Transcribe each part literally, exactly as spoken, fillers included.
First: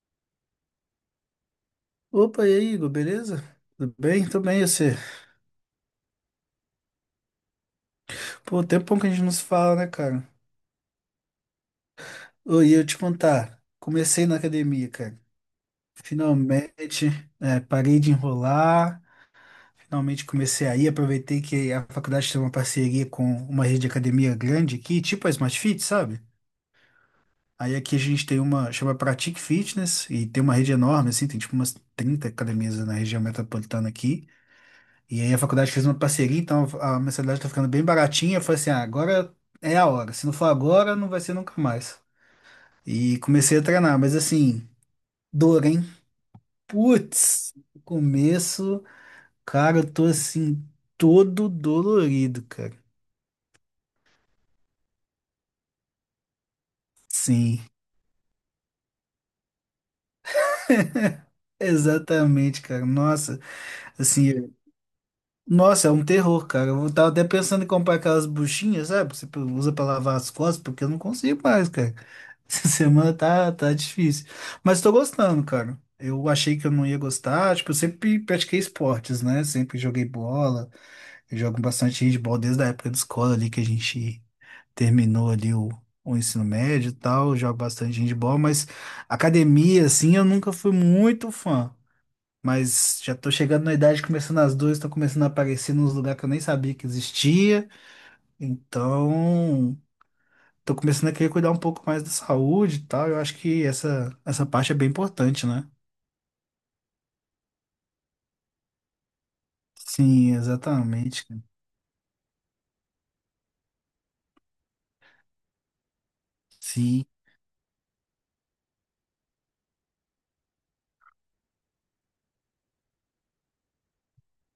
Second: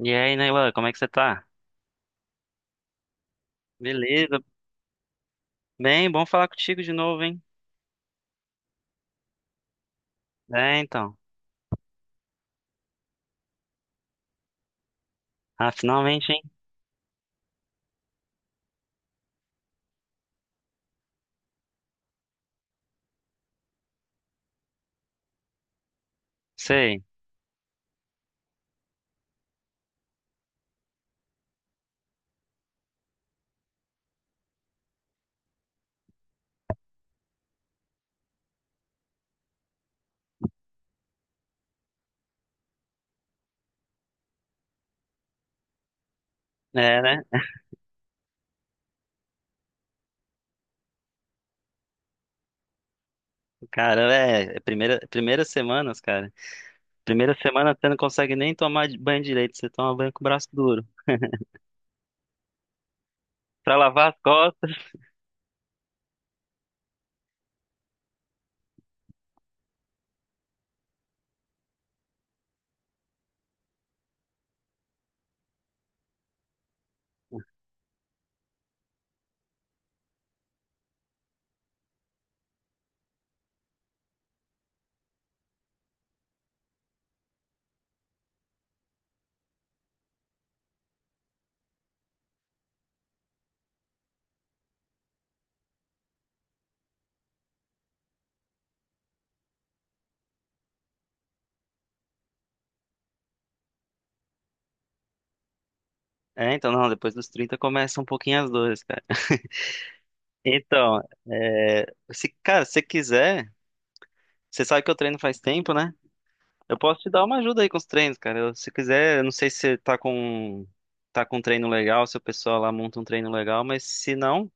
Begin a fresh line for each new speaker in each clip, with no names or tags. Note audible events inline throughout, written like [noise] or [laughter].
E aí, Neilan, como é que você tá?
Opa, e aí, Igor, beleza? Tudo bem?
Beleza.
Tudo bem, e você?
Bem, bom falar contigo de novo, hein?
Pô, tempão que a gente não se fala, né, cara?
É, então.
Ô, e eu te contar, comecei na academia, cara.
Ah, finalmente, hein?
Finalmente, é, parei de enrolar, finalmente comecei aí, aproveitei que a faculdade tem uma parceria com uma rede de academia grande aqui, tipo a Smart Fit, sabe?
Sei.
Aí aqui a gente tem uma, chama Pratique Fitness, e tem uma rede enorme, assim, tem tipo umas trinta academias na região metropolitana aqui. E aí a faculdade fez uma parceria, então a mensalidade tá ficando bem baratinha. Eu falei assim, ah, agora é a hora. Se não for agora, não vai ser nunca mais. E comecei a treinar, mas assim, dor, hein?
É, né?
Putz, no começo, cara, eu tô assim, todo dolorido, cara.
Cara, é, é primeira, primeiras semanas, cara. Primeira
Sim,
semana você não consegue nem tomar banho direito, você toma banho com o braço duro.
exatamente, cara. Nossa,
Pra lavar as
assim,
costas.
nossa, é um terror, cara. Eu tava até pensando em comprar aquelas buchinhas, sabe, que Você usa pra lavar as costas, porque eu não consigo mais, cara. Essa [laughs] semana tá, tá difícil. Mas tô gostando, cara. Eu achei que eu não ia gostar. Tipo, eu sempre pratiquei esportes, né? Sempre joguei bola. Eu jogo bastante handball desde a época da escola ali que a gente terminou ali o, o ensino médio e tal. Eu jogo bastante handball, mas academia, assim, eu nunca fui muito fã. Mas já tô chegando na idade, começando as duas, tô começando a aparecer nos lugares que eu nem sabia que existia. Então tô começando a querer cuidar um pouco mais da saúde e tal. Eu acho que essa, essa parte é bem importante, né?
É, então, não, depois dos trinta começa um pouquinho as dores, cara.
Sim,
Então,
exatamente. cara.
é, se, cara, se você quiser, você sabe que eu treino faz tempo, né? Eu posso
Sim.
te dar uma ajuda aí com os treinos, cara. Eu- se quiser, eu não sei se você tá com tá com um treino legal, se o pessoal lá monta um treino legal, mas se não,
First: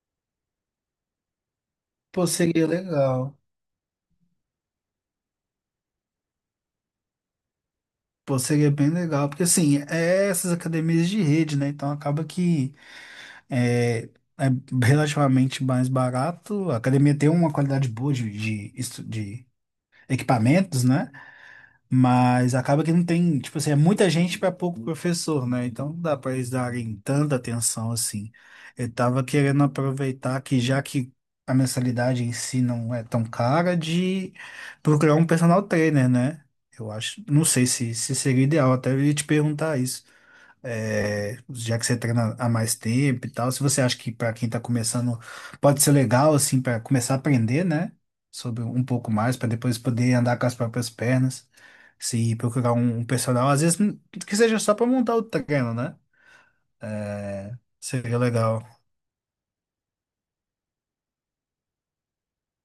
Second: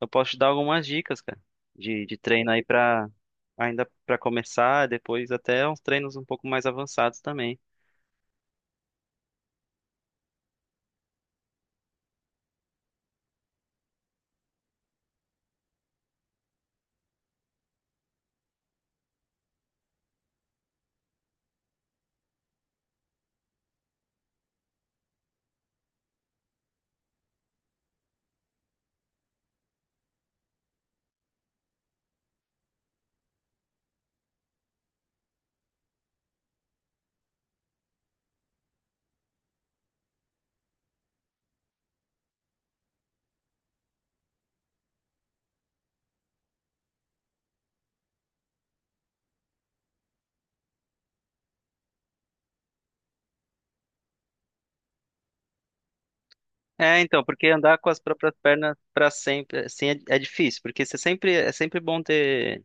eu posso te dar algumas dicas, cara, de, de
Pô,
treino aí
seria
pra
legal.
ainda pra começar, depois até uns treinos um pouco mais avançados também.
Pô, seria bem legal. Porque, assim, é essas academias de rede, né? Então acaba que é, é relativamente mais barato. A academia tem uma qualidade boa de, de, estu- de equipamentos, né? Mas acaba que não tem, tipo assim, é muita gente para pouco professor, né? Então não dá para eles darem tanta atenção assim. Eu estava querendo aproveitar que já que a mensalidade em si não é tão cara, de procurar um personal trainer, né? Eu acho, não sei se, se seria ideal, até eu ia te perguntar isso é, já que você treina há mais tempo e tal, se você acha que para quem está começando pode ser legal assim para começar a aprender, né, sobre um pouco mais para depois poder andar com as próprias pernas, se procurar um, um, personal, às vezes n- que seja só para montar o treino, né?
É, então, porque andar com as
Seria
próprias
legal.
pernas pra sempre, assim, é, é difícil, porque você sempre é sempre bom ter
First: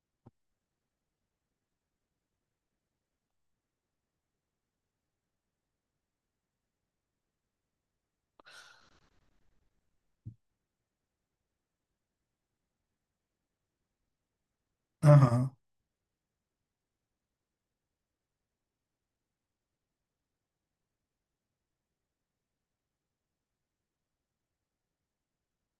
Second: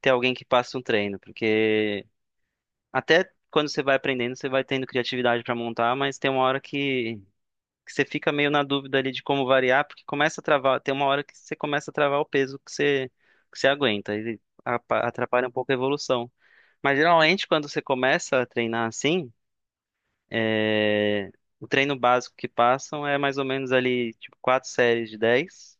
ter alguém que passe um treino, porque até quando você vai aprendendo, você vai tendo criatividade pra montar, mas tem uma hora que que você fica meio na dúvida ali de como variar, porque começa a travar, tem uma hora que você começa a travar o peso que você, que você aguenta, e apa- atrapalha um
Aham.
pouco a evolução. Mas geralmente quando você começa a treinar assim, é, o treino básico que passam é mais ou menos ali, tipo, quatro séries de dez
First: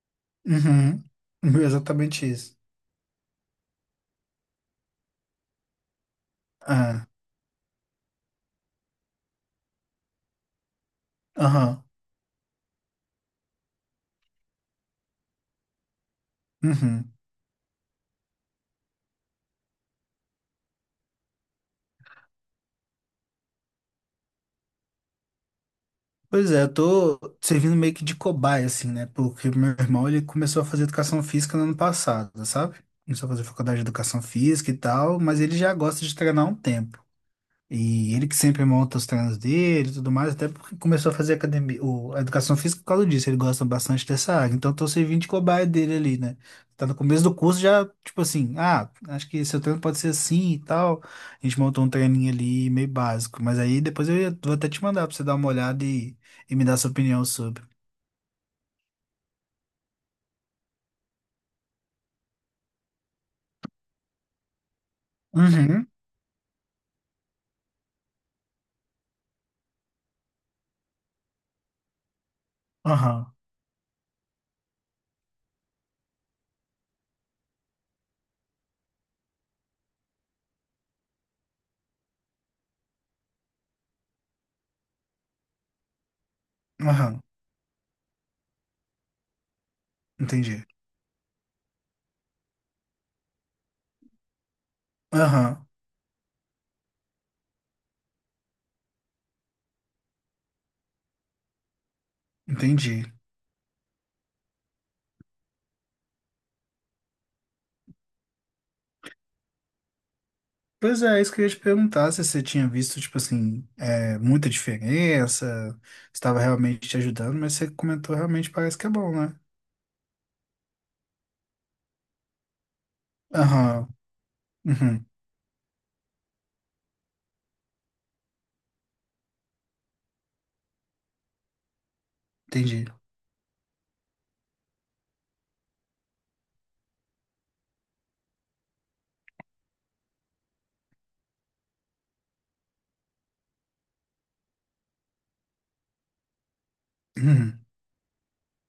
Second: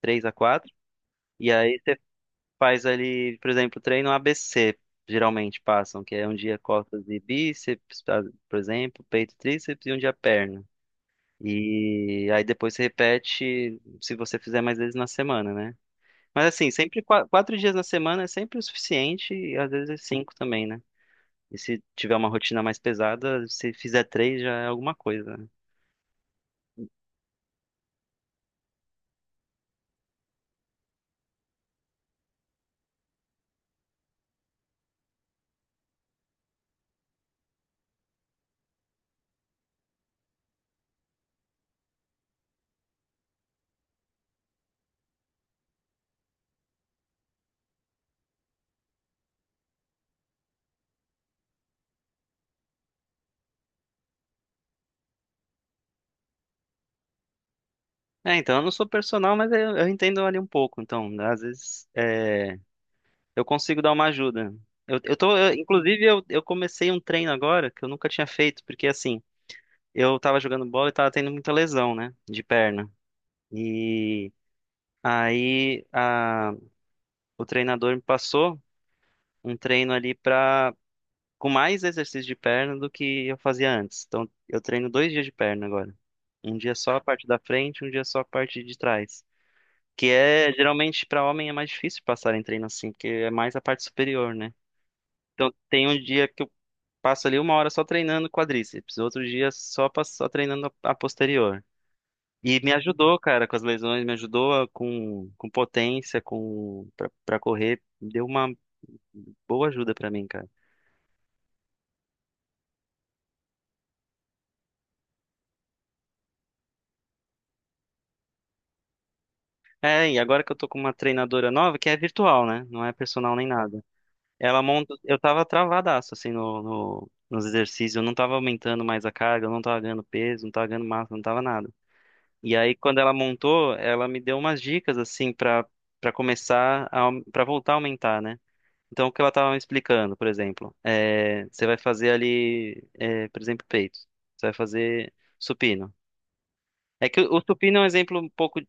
três a quatro,
Uhum.
e
[laughs]
aí você
Exatamente isso.
faz ali, por exemplo, treino A B C, geralmente passam, que é um dia
Ah.
costas e bíceps, tá? Por exemplo, peito e tríceps, e um dia perna.
Aham.
E aí depois você repete se você fizer mais vezes na semana, né? Mas assim, sempre
Uhum.
qua- quatro dias na semana é sempre o suficiente e às vezes cinco também, né? E se tiver uma rotina mais pesada, se fizer três já é alguma coisa, né?
Pois é, eu tô servindo meio que de cobaia, assim, né? Porque o meu irmão, ele começou a fazer educação física no ano passado, sabe? Começou a fazer faculdade de educação física e tal, mas ele já gosta de treinar há um tempo. E ele que sempre monta os treinos dele e tudo mais, até porque começou a fazer academia, o, a educação física por causa disso, ele gosta bastante dessa área. Então, eu tô servindo de cobaia dele ali, né? Tá no começo do curso já, tipo assim, ah, acho que seu treino pode ser assim e tal. A gente montou um treininho ali meio básico, mas aí depois eu ia- vou até te mandar pra você dar uma olhada e, e me dar sua opinião sobre.
É, então eu não sou personal, mas eu, eu entendo ali um pouco. Então, às vezes é, eu consigo dar uma ajuda. Eu, eu tô, eu-
Uhum,
inclusive, eu, eu comecei um treino agora que eu nunca tinha feito, porque assim, eu tava jogando bola e tava tendo muita lesão, né? De perna.
aham,
e Aí a- o treinador me passou um treino ali pra, com mais exercício de perna do que eu fazia antes. Então eu treino dois dias de perna agora. Um dia só a
aham,
parte da frente, um dia só a parte de trás. Que é,
entendi.
geralmente, pra homem é mais difícil passar em treino assim, porque é mais a parte superior, né? Então
Aham,
tem um dia que eu passo ali uma hora só treinando quadríceps, outro dia só, passo- só treinando a a posterior. E me
entendi.
ajudou, cara, com as lesões, me ajudou a- com, com potência, com pra, pra correr, deu uma boa ajuda pra mim, cara.
Pois é, é isso que eu ia te perguntar, se você tinha visto, tipo assim, é, muita diferença, estava realmente te ajudando, mas você comentou realmente parece que é bom, né?
É, e agora que eu tô com uma treinadora nova, que é virtual, né? Não é personal nem nada.
Aham,
Ela monta,
uhum,
eu tava travadaço assim no, no- nos exercícios, eu não tava aumentando mais a carga, eu não tava ganhando peso, não tava ganhando massa, não tava nada. E aí
entendi.
quando ela montou, ela me deu umas dicas assim pra para começar a, para voltar a aumentar, né? Então, o que ela estava me explicando, por exemplo, é, você vai fazer ali, é, por exemplo, peito. Você vai fazer supino. É que o, o
Uhum,
supino é um exemplo um pouco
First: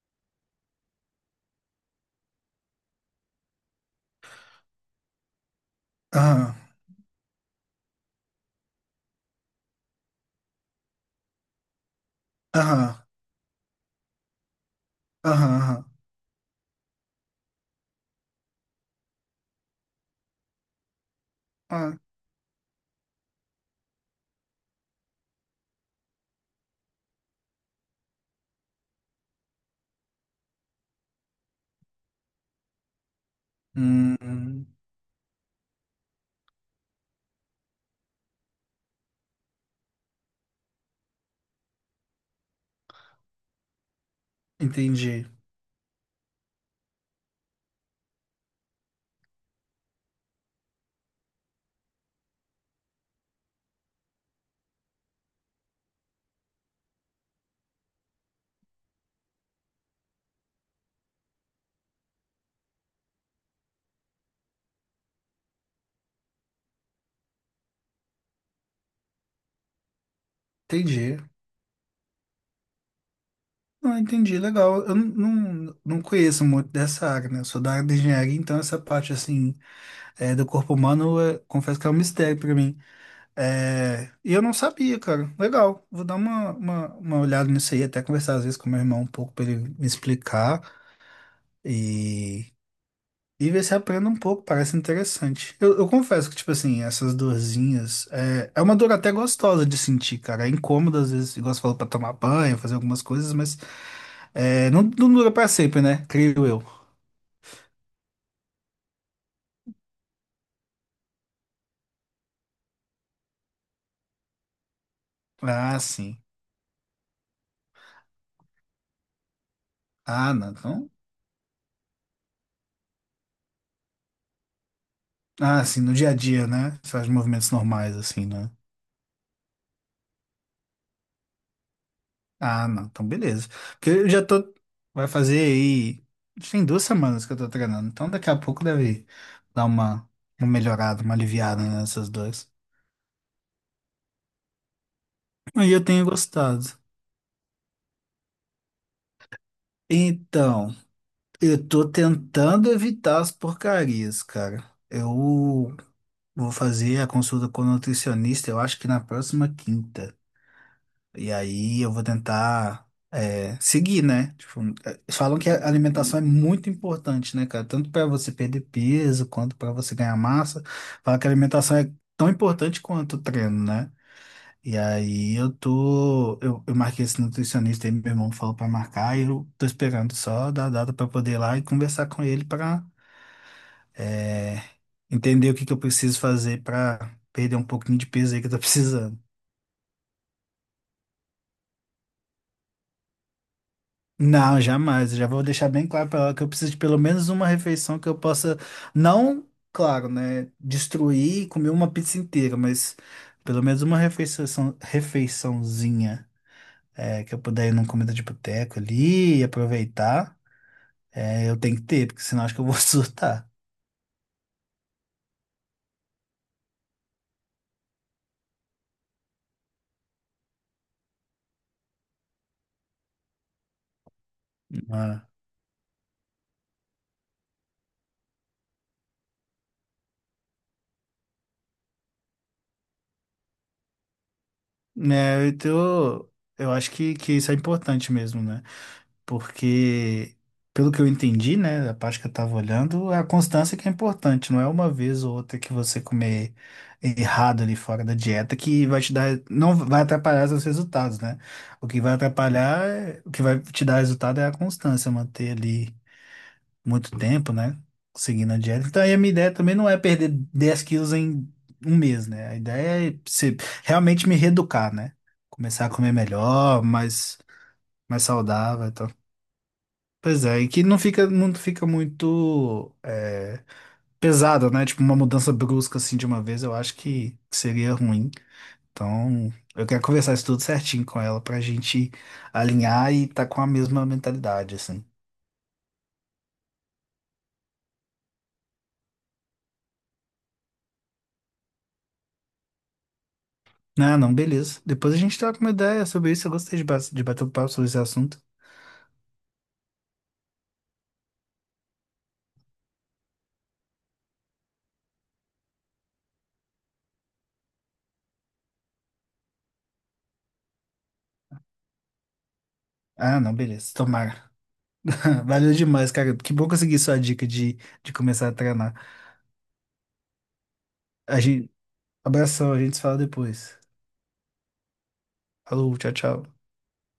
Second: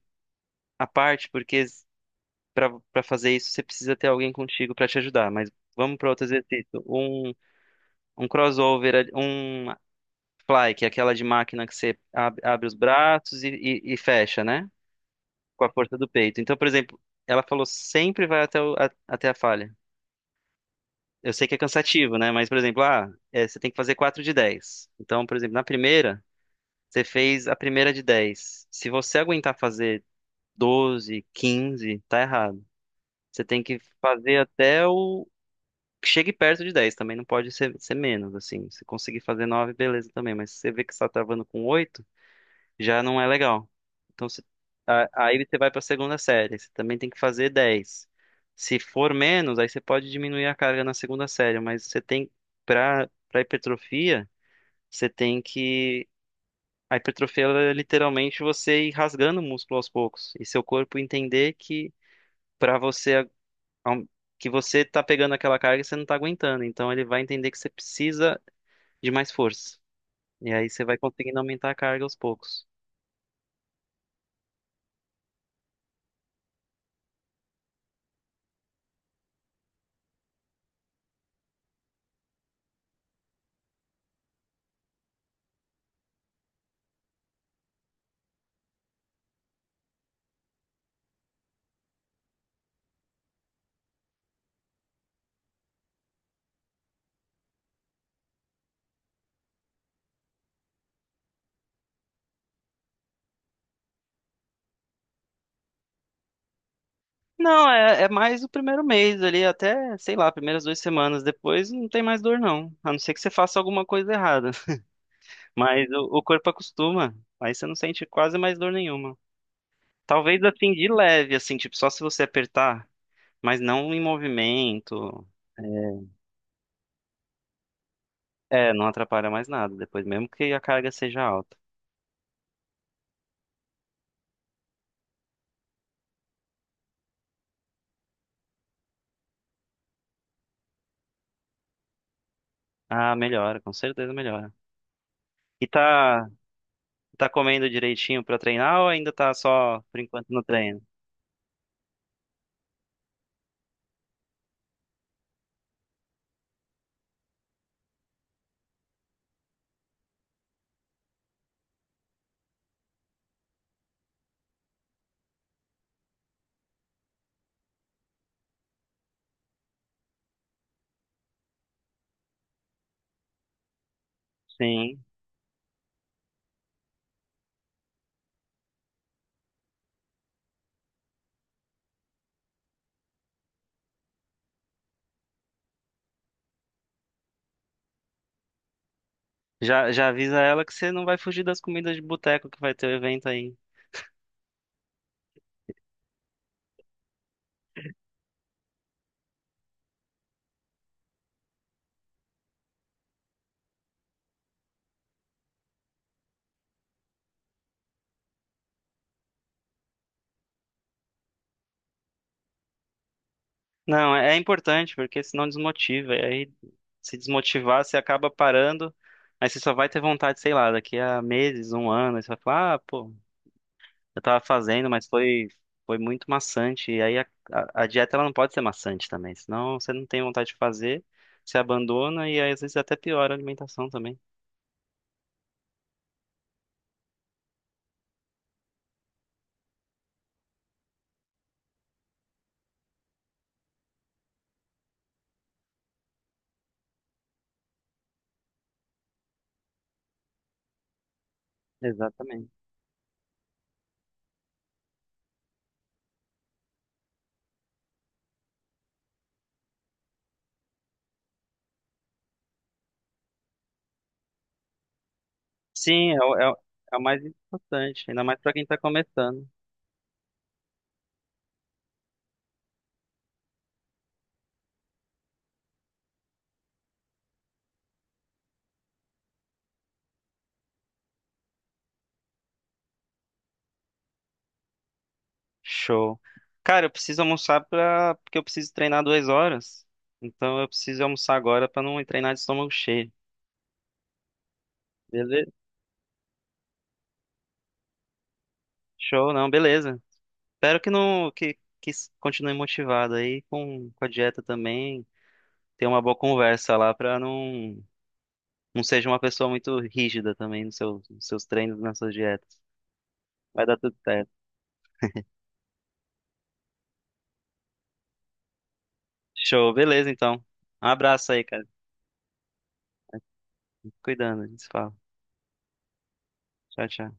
à parte, porque para para fazer isso você precisa ter alguém contigo para te ajudar. Mas vamos para outro
aham,
exercício. Um, um crossover, ali- um fly, que é aquela de máquina que você ab- abre os
aham,
braços e, e- e fecha, né?
aham,
Com a
aham.
força do peito. Então, por exemplo, ela falou sempre vai até, o- a- até a falha. Eu sei que é
Ah,
cansativo, né? Mas, por exemplo, ah, é, você tem que fazer quatro de dez. Então, por exemplo, na primeira, você fez a primeira de dez. Se você aguentar fazer doze, quinze, tá errado. Você tem que
hum,
fazer
hum,
até o. Chegue perto de dez. Também não pode ser, ser menos, assim. Se conseguir fazer nove, beleza também. Mas se você vê que você tá travando com oito já não é legal. Então, você- a-
entendi,
aí você vai para a segunda série, você também tem que fazer dez. Se for menos, aí você pode diminuir a carga na segunda série, mas você tem, para para hipertrofia, você tem que. A hipertrofia ela é literalmente você ir rasgando o músculo aos poucos e seu corpo entender que para você aum- que você tá pegando aquela carga e você não tá aguentando, então ele vai entender que você precisa de mais força. E aí você vai
entendi.
conseguindo aumentar a carga aos poucos.
Ah, entendi, legal. Eu não, não, não conheço muito dessa área, né? Eu sou da área de engenharia, então essa parte, assim, é, do corpo humano, é, confesso que é um mistério para mim. É, e eu não sabia, cara. Legal. Vou dar uma, uma, uma olhada nisso aí, até conversar às vezes com meu irmão um pouco para ele me explicar e, e ver se aprendo um pouco. Parece interessante. Eu, eu confesso que, tipo assim, essas dorzinhas é, é uma dor até gostosa de sentir, cara. É incômodo às vezes, igual você falou, pra tomar banho, fazer algumas coisas, mas é, não, não dura pra sempre, né? Creio eu.
Não, é, é mais o primeiro mês ali, até, sei lá, primeiras duas semanas depois não tem mais dor, não. A não ser que você faça alguma coisa errada. [laughs]
Ah,
Mas o,
sim.
o corpo acostuma. Aí você não sente quase mais dor nenhuma.
Ah,
Talvez
não.
assim,
Então,
de leve, assim, tipo, só se você apertar, mas não em movimento.
ah, sim, no dia a dia, né? Você faz movimentos normais, assim, né?
É, é, não atrapalha mais nada depois, mesmo que a carga seja alta.
Ah, não, então beleza. Porque eu já tô. Vai fazer aí. Tem duas semanas que eu tô treinando, então daqui a pouco deve dar uma, uma melhorada, uma aliviada nessas duas.
Ah, melhora, com certeza melhora. E
Aí eu tenho
tá,
gostado.
tá comendo direitinho pra treinar ou ainda tá só por enquanto no
Então,
treino?
eu tô tentando evitar as porcarias, cara. Eu vou fazer a consulta com o nutricionista, eu acho que na próxima quinta. E aí eu vou tentar é, seguir, né? Tipo, é, falam que a alimentação é muito importante, né, cara? Tanto para você perder peso quanto para você ganhar massa. Falam que a alimentação é tão importante quanto o treino, né? E
Sim.
aí eu tô. Eu, eu marquei esse nutricionista aí, meu irmão falou para marcar, e eu tô esperando só dar a data para poder ir lá e conversar com ele para entender o que que eu preciso fazer para perder um pouquinho de peso aí que eu tô [laughs] precisando.
Já, já avisa ela que você não vai fugir das comidas de boteco que vai ter o evento aí.
Não, jamais. Eu já vou deixar bem claro para ela que eu preciso de pelo menos uma refeição que eu possa, não, claro, né, destruir e comer uma pizza inteira, mas pelo menos uma refeição, refeiçãozinha é, que eu puder ir numa comida de boteco ali e aproveitar, é, eu tenho que ter, porque senão acho que eu vou [laughs] surtar.
Não, é, é importante, porque senão desmotiva. E aí, se desmotivar, você acaba parando. Aí você só vai ter vontade, sei lá, daqui a meses, um ano. Aí você vai falar, ah, pô, eu tava fazendo, mas
Ah.
foi, foi muito maçante. E aí a, a, a dieta ela não pode ser maçante também. Senão você não tem vontade de fazer, você abandona e aí, às vezes até piora a alimentação também.
É, então, eu acho que, que isso é importante mesmo, né? Porque, pelo que eu entendi, né, a parte que eu estava olhando, é a constância que é importante, não é uma vez ou outra que você comer errado ali fora da dieta que vai te dar, não vai atrapalhar seus resultados, né? O que vai
Exatamente.
atrapalhar, é- o que vai te dar resultado é a constância, manter ali muito tempo, né, seguindo a dieta. Então, aí a minha ideia também não é perder dez quilos em um mês, né? A ideia é se- realmente me reeducar, né? Começar a
Sim,
comer
é, o- é, o-
melhor,
é o mais
mais,
importante,
mais
ainda mais pra quem tá
saudável, e tal.
começando.
Pois é, e que não fica, não fica muito é, pesado, né? Tipo, uma mudança brusca assim de uma vez, eu acho que seria ruim. Então, eu quero conversar isso tudo certinho com ela pra gente alinhar e tá com a mesma mentalidade, assim.
Show. Cara, eu preciso almoçar pra... porque eu preciso treinar duas horas. Então eu preciso almoçar agora pra não treinar de estômago cheio.
Não, não, beleza. Depois a gente
Beleza?
troca uma ideia sobre isso. Eu gostei de, ba- de bater um papo sobre esse assunto.
Show, não, beleza. Espero que não que, que s- continue motivado aí com, com a dieta também. Ter uma boa conversa lá pra não não seja uma pessoa muito rígida também nos seus, nos seus treinos, nas suas dietas.
Ah, não,
Vai dar
beleza.
tudo certo.
Tomara. [laughs] Valeu demais, cara. Que bom conseguir sua dica de, de começar a treinar.
Show, beleza então. Um abraço
A
aí, cara.
gente, abração, a gente se fala depois.
Cuidando, a gente se fala.
Falou, tchau, tchau.
Tchau, tchau.